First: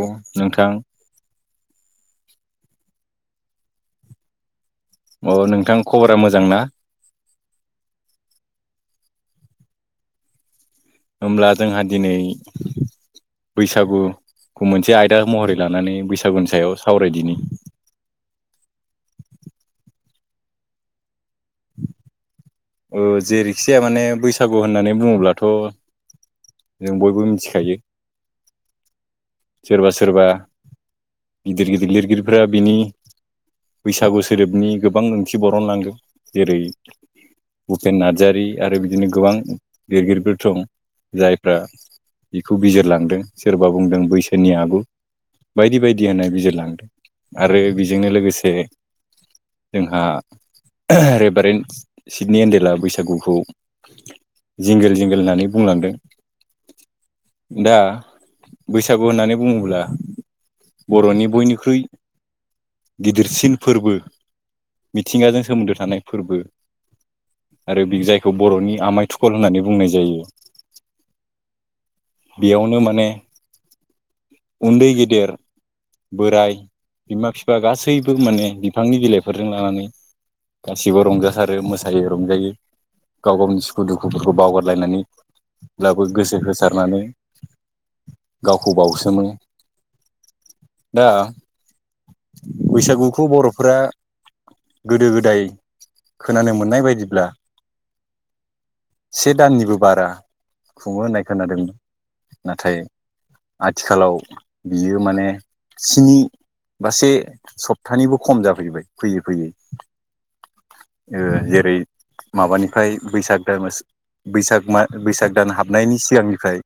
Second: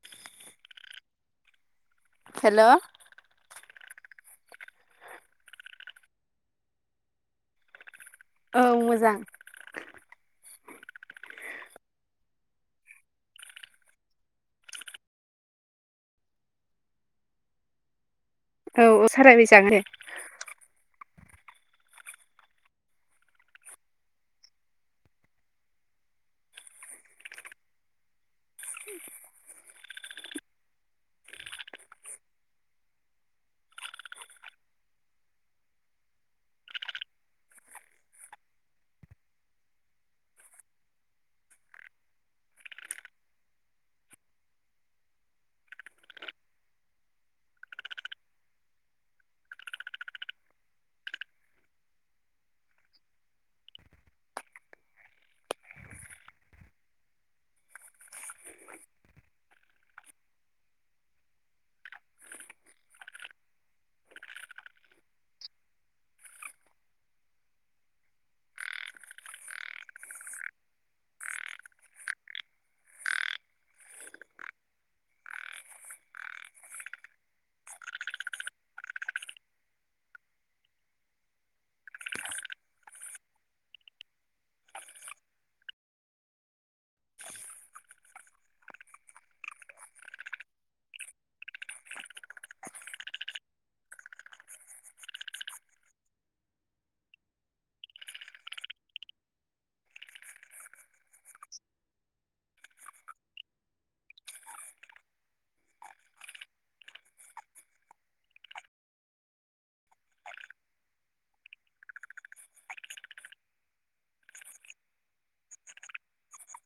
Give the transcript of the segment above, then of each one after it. औ नोंथां हेल' अ नोंथां खबरा मोजां ना औ मोजां होमब्ला जोंहा दिनै बैसागुखौ मोनसे आयदा महरै लानानै बैसागुनि सायाव सावरायदिनि [unintelligible] औ सावराय जागोन दे औ जेरैखिजाया माने बैसागु होननानै बुङोब्लाथ' जों बयबो मिथिखायो सोरबा सोरबा गिदिर गिदिर लिरगिरिफोरा बिनि बैसागु सोदोबनि गोबां ओंथि बरन लांदों जेरै भुपेन नार्जारि आरो बिदिनो गोबां लिरगिरिफोर दं जायफ्रा बेखौ बिजिरलांदों सोरबा बुंदों बैसो सोरनि आगु बायदि बायदि होननानै बिजिरलांदों आरो बेजोंनो लोगोसे जोंहा रेभारेण्ड सिडनि एन्डेला बैसागुखौ जिंगेल जिंगेल होननानै बुंलांदों दा बैस बैसागु होननानै बुङोब्ला बर'नि बयनिख्रुइ गिदिरसिन फोरबो मिथिंगाजों सोमोन्दो थानाय फोरबो आरो जायखौ बर'नि आमाय थुखल होननानै बुंनाय जायो बेयावनो माने उन्दै गेदेर बोराय बिमा बिफा गासैबो माने बिफांनि बिलाइफोरजों लानानै गासिबो रंजासारो मोसायो रंजायो गाव गावनि सुखु दुखुफोरखौ बावगारलायनानै ब्लाबो गोसो होसारनानै गावखौ बावसोमो दा बैसागुखौ बर'फोरा गोदो- गोदाय खोनानो मोननाय बायदिब्ला से दाननिबो बारा खुङो होननाय खोनादों नाथाय आथिखालाव बियो माने स्नि बा से सप्तानैबो खम जाफैबाय फैयै फैयै ओ जेरै माबानिफ्राय बैसाग दान बैसाग मा बैसाग दान हाबनायनि सिगांनिफ्राय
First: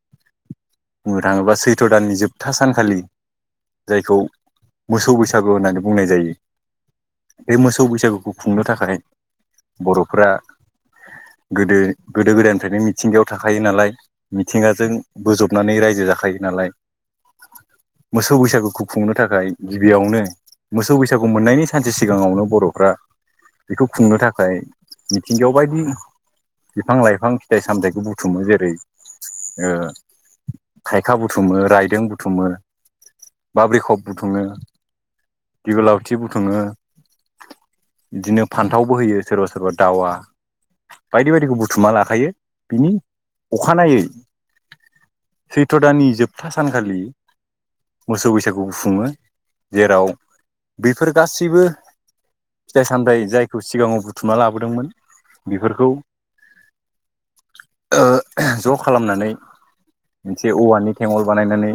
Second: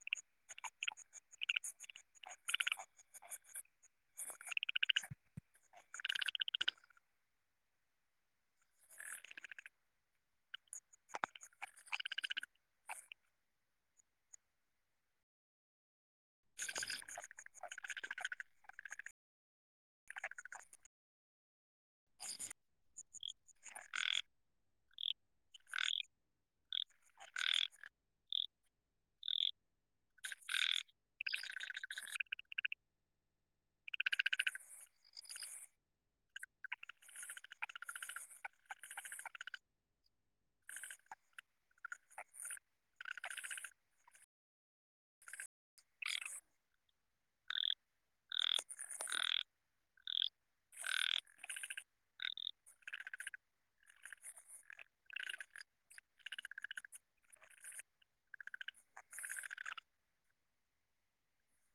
बुंनो थाङोबा सैथ्र' दाननि जोबथा सानखालि जायखौ मोसौ बैसागु होननानै बुंनाय जायो। बे मोसौ बैसागुखौ खुंनो थाखाय बर'फोरा गोदो गोदो -गोदायनिफ्रायनो मिथिंगायाव थाखायो नालाय मिथिंगाजों बोजबनानै रायजो जाखायो नालाय मोसौ बैसागुखौ खुंनो थाखाय गिबियावनो मोसौ बैसागु मोननायनि सानसे सिगाङावनो बर'फ्रा बेखौ खुंनो थाखाय मिथिंगायाव बायदि बिफां -लाइफां फिथाइ सामथायाइखौ बुथुमो जेरै ओ थायखा बुथुमो रायदों बुथुमो बाब्रिखब बुथुमो दिगलावथि बुथुमो बिदिनो फान्थावबो होयो सोरबा सोरबा दावा बायदि बायदिखौ बुथुमा लाखायो। बिनि अखानायै सैथ' दाननि जोबथा सानखालि मोसौ बैसागुखौ खुङो जेराव बेफोर गासिबो फिथाइ सामथाइ जायखौ सिगाङाव बुथुमना लाबोदोंमोन बेफोरखौ ओ ज' खालामनानै मोनसे औवानि थेेवल बानायनानै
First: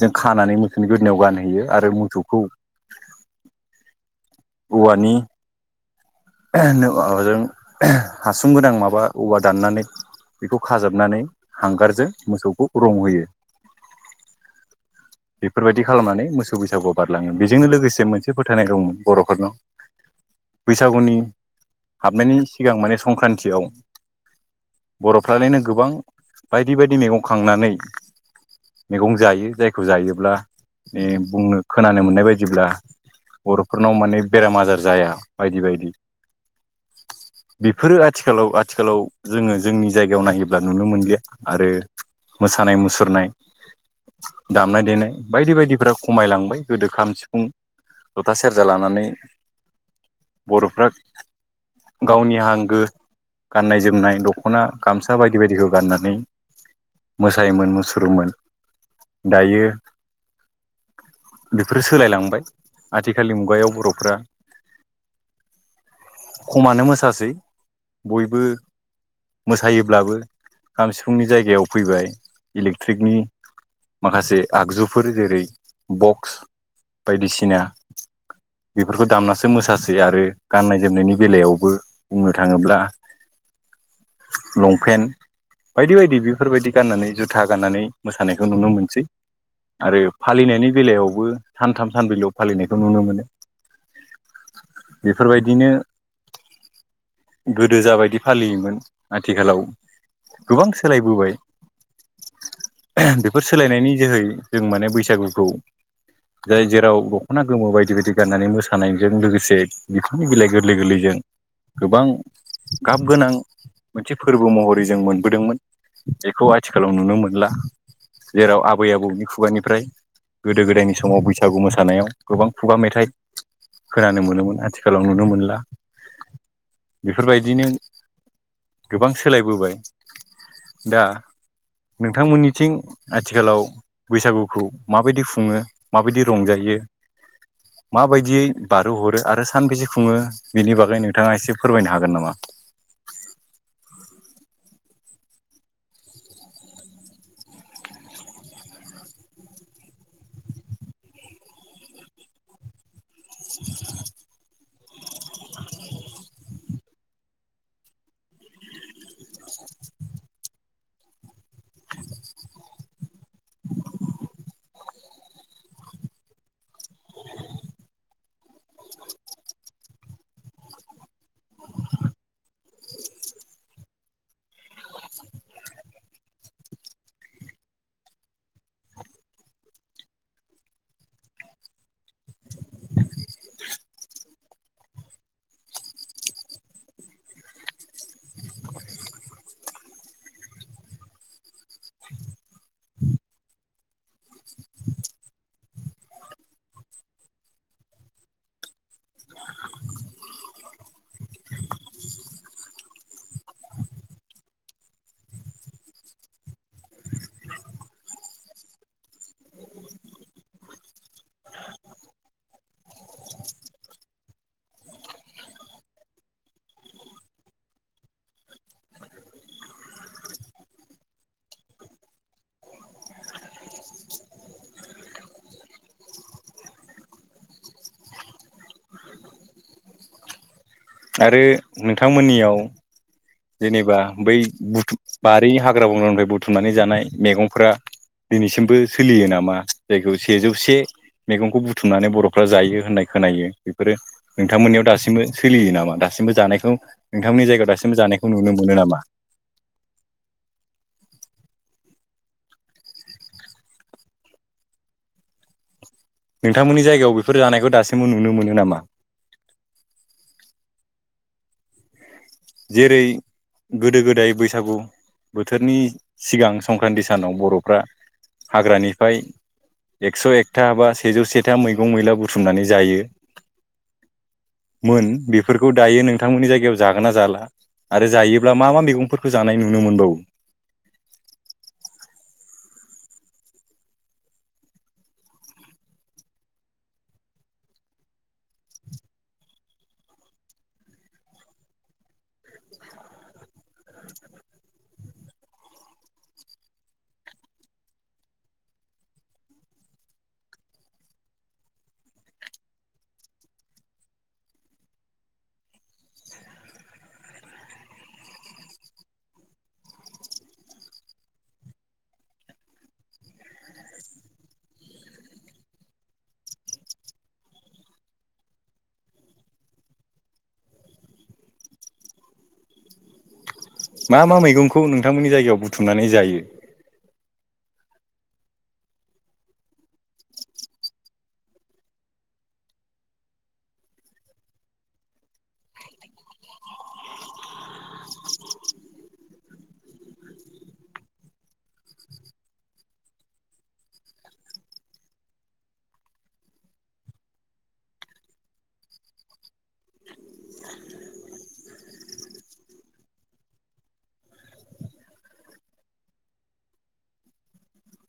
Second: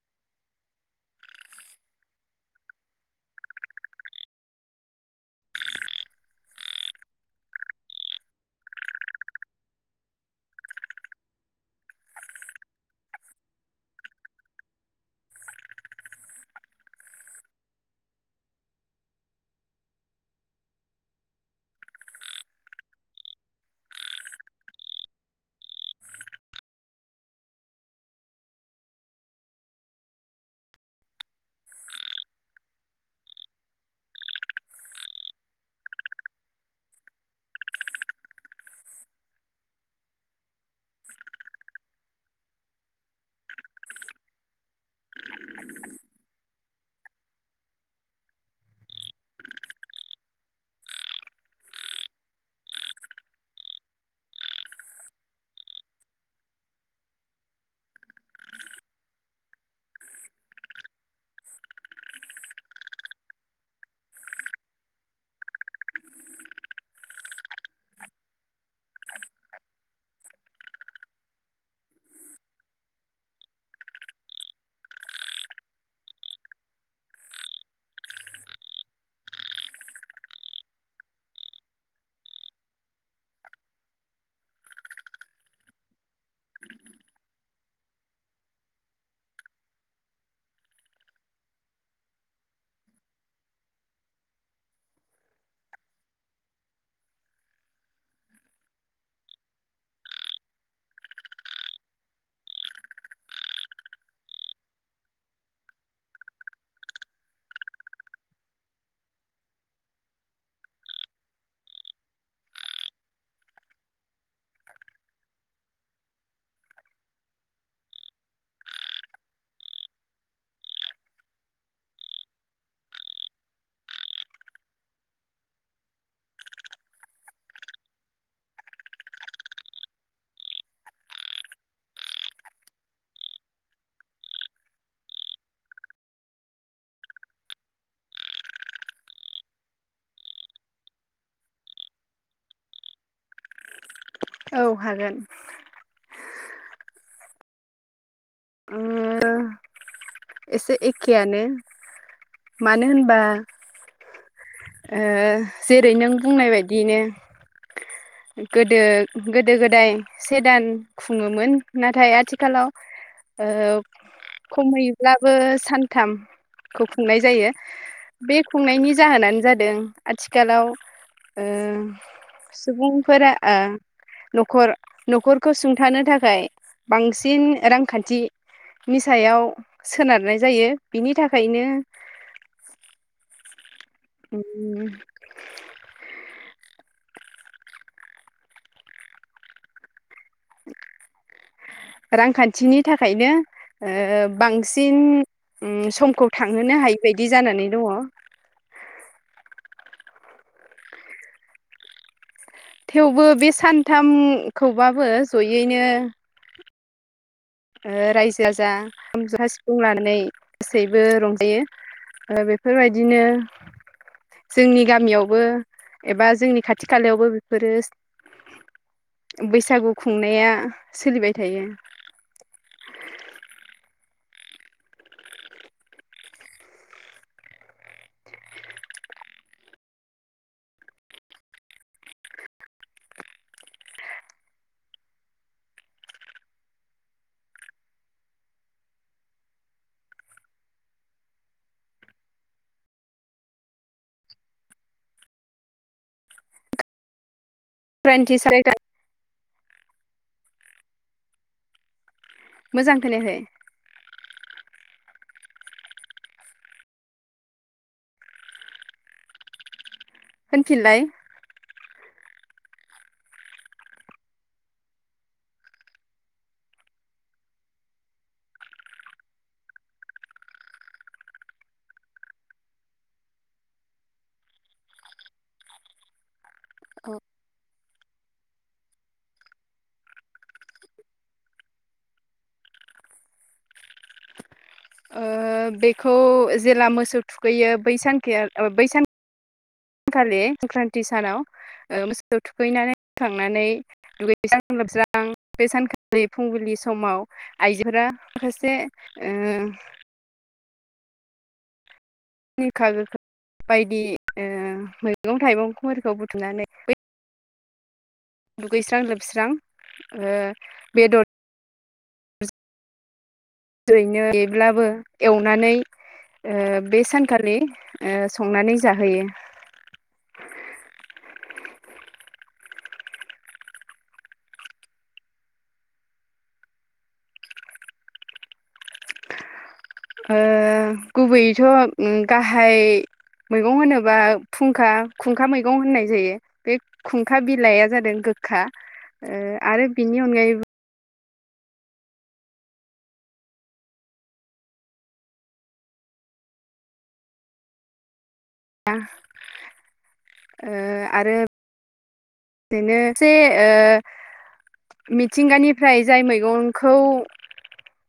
जों खानानै मोसौनि गोदोनायाव गानहैयो आरो मोसौखौ औवानि [unintelligible] माबाजों हासुं गोनां माबा औवा दाननानै बेखौ खाजाबनानै हांगारजों मोसौखौ रंहोयो। बेफोर बायदि खालामनानै मोसौ बैसागुआ बारलाङो बेजोंनो लोगोसे मोनसे फोथायनाय दंमोन बर'फोरनाव बैसागुनि हाबनायनि सिगां माने संक्रान्तियाव बर'फ्रालायनो गोबां बायदि बायदि मैगं खांनानै मैगं जायो जायखौ जायोब्ला माने बुंनो खोनानो मोननाय बायदिब्ला बर'फोरनाव माने बेराम आजार जाया बायदि बायदि। बेफोरो आथिखालाव आथिखालाव जोङो जोंनि जायगायाव नायोब्ला नुनो मोनलिया आरो मोसानाय मुसुरनाय दामनाय देनाय बायदि बायदिफोरा खमायलांबाय गोदो खाम, सिफुं जथा, सेरजा लानानै बर'फ्रा गावनि हांगो गाननाय जोमनाय दख'ना गामसा बायदि बायदिखौ गाननानै मोसायोमोन मुसुरोमोन। दायो बेफोरो सोलायलांबाय आथिखालनि मुगायाव बर'फ्रा खमानो मोसासै बयबो मोसायोब्लाबो खाम सिफुंनि जायगायाव फैबाय इलेक्ट्रिकनि माखासे आगजुफोर जेरै बक्स बायदिसिना बेफोरखौ दामनासो मोसाासै आरो गाननाय जोमनायनि बेलायावबो बुंनो थाङोब्ला लंपेन्ट बायदि बायदि बेफोर बायदि गाननानै जुथा गाननानै मोसानायखौ नुनो मोनसै। आरो फालिनायनि बेलायावबो सानथाम सानब्रैलु फालिनायखौ नुनो मोनो। बेफोर बायदिनो गोदो जाबादि फालियोमोन आथिखालाव गोबां सोलायबोबाय। बेफोर सोलायनायनि जोहै जों माने बैसागुखौ जाय जेराव दख'ना गोमो बायदि बायदि गाननानै मोसानायजों लोगोसे बिफोरनि बिलाइ गोरलै गोरलैजों गोबां गाब गोनां मोनसे फोरबो महरै जों मोनबोदोंमोन बेखौ आथिखालाव नुनो मोनला। जेराव आबै आबौनि खुगानिफ्राय गोदो गोदायनि समाव बैसागु मोसानायाव गोबां खुगा मेथाइ खोनानो मोनोमोन आथिखालाव नुनो मोनला। बेफोरबायदिनो गोबां सोलायबोबाय दा नोंथांमोननिथिं आथिखालाव बैसागुखौ माबायदि खुङो माबायदि रंजायो जे माबायदियै बारहो हरो आरो सानबेसे खुङो बेनि बागै नोंथाङा एसे फोरमायनो हागोन नामा? [inaudible] औ हागोन ओ एसे एखेआनो मानो होनबा ओ जेरै नों बुंनाय बायदियैनो गोदो गोदो गोदाय से दान खुङोमोन नाथाय आथिखालाव ओ खमैब्लाबो सानथाम खौ खुंनाय जायो बे खुंनायनि जाहोनानो जादों आथिखालाव ओ सुबुंफोरा ओ न'खर न'खरखौ सुंथानो थाखाय बांसिन रांखान्थि निसायाव सोनारनाय जायो बिनि थाखायनो [inaudible] उम [inaudible] रांखान्थिनि थाखायनो ओ बांसिन उ समखौ थांहोनो हायो बायदि जानानै दङ [inaudible] थेवबो बे सानथामखौबाबो जयैनो रायजो राजा खाम जथा सिफुं लानानै गासैबो रंजायो ओ बेफोरबायदिनो जोंनि गामियावबो एबा जोंनि खाथि खालायावबो बेफोरो बैसागु खुंनाया सोलिबाय थायो। आरो नोंथांमोननियाव जेनेबा बै बुथुम बारिनि हाग्रा बंग्रानिफ्राय बुथुमनानै जानाय मैगंफ्रा दिनैसिमबो सोलियो नामा जायखौ सेजौसे मैगंखौ बुथुमनानै बर'फ्रा जायो होननाय खोनायो बेफोरो नोंथांमोननियाव दासिमबो सोलियो नामा दासिम दासिमबो जानायखौ नोंथांमोननि जायगायाव दासिमबो जानायखौ नुनो मोनो मोजां नामा? मोजांखोनायाखै नोंथांमोननि जायगायाव बेफोर जानायखौ दासिमबो नुनो मोनो नामा? होनफिनलाय जेरै गोदो गोदाय बैसागु बोथोरनि सिगां संक्रान्ति सानाव बर'फ्रा हाग्रानिफ्राय एकस' एकथा बा सेजौ सेथा मैगं मैला बुथुमनानै जायो मोन बेफोरखौ दायो नोंथांमोननि जायगायाव जागोन ना अ जाला आरो जायोब्ला मा मा मैगंफोरखौ जानाय नुनो मोनबावो? [inaudible] ओ बेखौ जेला मोसौ थुखैयो बैसानखेया बैसान खालि संक्रान्ति सानाव मोसौखौ थुखैनानै फैखांनानै दुगैस्रां लोबस्रां बे सानखालि फुंबिलि समाव आइजोफोरा माखासे ओ [inaudible] गोखा गोखै बायदि मैगं थाइगंफोरखौ बुथुमनानै बै दुगैस्रां जोबस्रां ओ बेदर नो ब्लाबो एवनानै ओ बे सानखालि ओ संनानै जाहोयो। [inaudible] मा मा मैगंखौ नोंथांमोननि जायगायाव बुथुमनानै जायो। गुबैयैथ' गाहाय मैगं होनोबा फुंखा खुंखा मैगं होननाय जायो बे खुंखा बिलाइया जादों। खा आरो बिनि अनगायैबो आरो [unintelligible] बिदिनो जा मिथिंगानिफ्राय जाय मैगंखौ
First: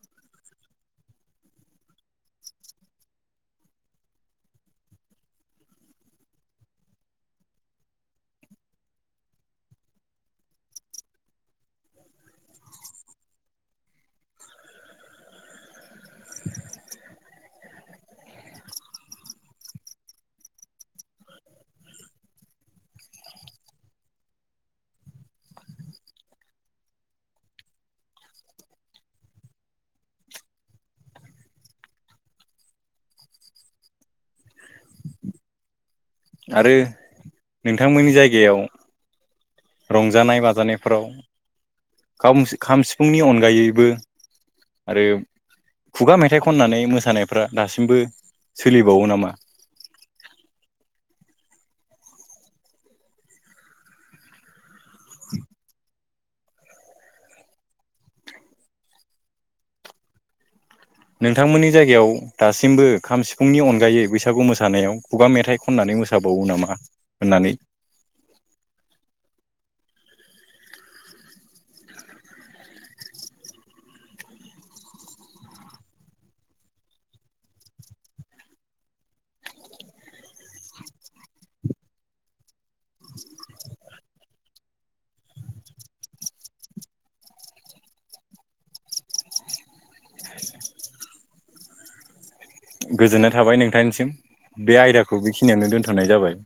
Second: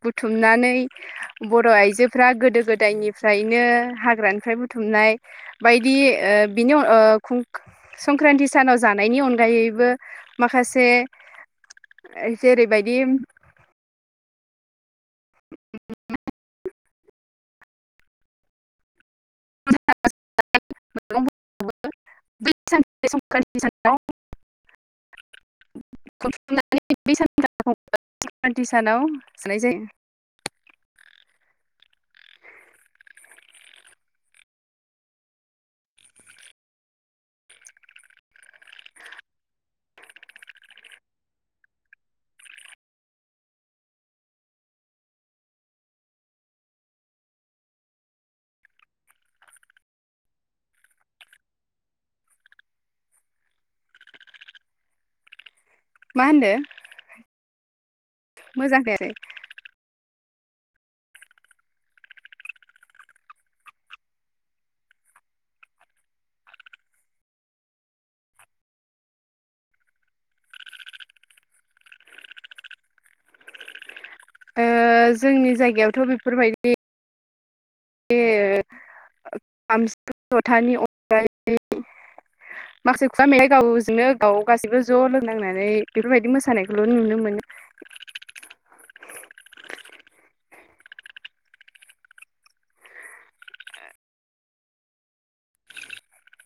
बुथुमनानै बर' आइजोफ्रा गोदो गोदायनिफ्रायनो हाग्रानिफ्राय मनाय बायदिनि संक्रान्ति सानाव जानाय नि अनगायैबो माखासे जेरबायायदि उम उम [unintelligible] [unintelligible] [inaudible] खनानै ब सानथि सानाव जानाय जायो। आरो नोंथांमोननि जायगायाव रंजानाय बाजानायफोराव खाम सिफुंनि अनगायैबो आरो खुगा मेथाइ खननानै मोसानायफ्रा दासिमबो सोलिबावो नामा मा होनदों मोजां फैयाखै नोंथांमोननि जायगायाव दासिमबो खाम सिफुंनि अनगायै बैसागु मोसानायाव खुगा मेथाइ खननानै मोावो नामा होननानै जोंनि जायगायावथ' बेफोरबायदि बिथांनि अनगायै [unintelligible] माखासे खुगाम मैाइ गावजोंनो गाव गासैबो ज' लोंनांनानै बेफोरबायदि मोसानायखौल' नुनो मोनो। [unintelligible] [unintelligible] गोजोननाय थाबाय नोंथांनिसिम बे आयदाखौ बेखिनियावनो दोनथ'नाय जाबाय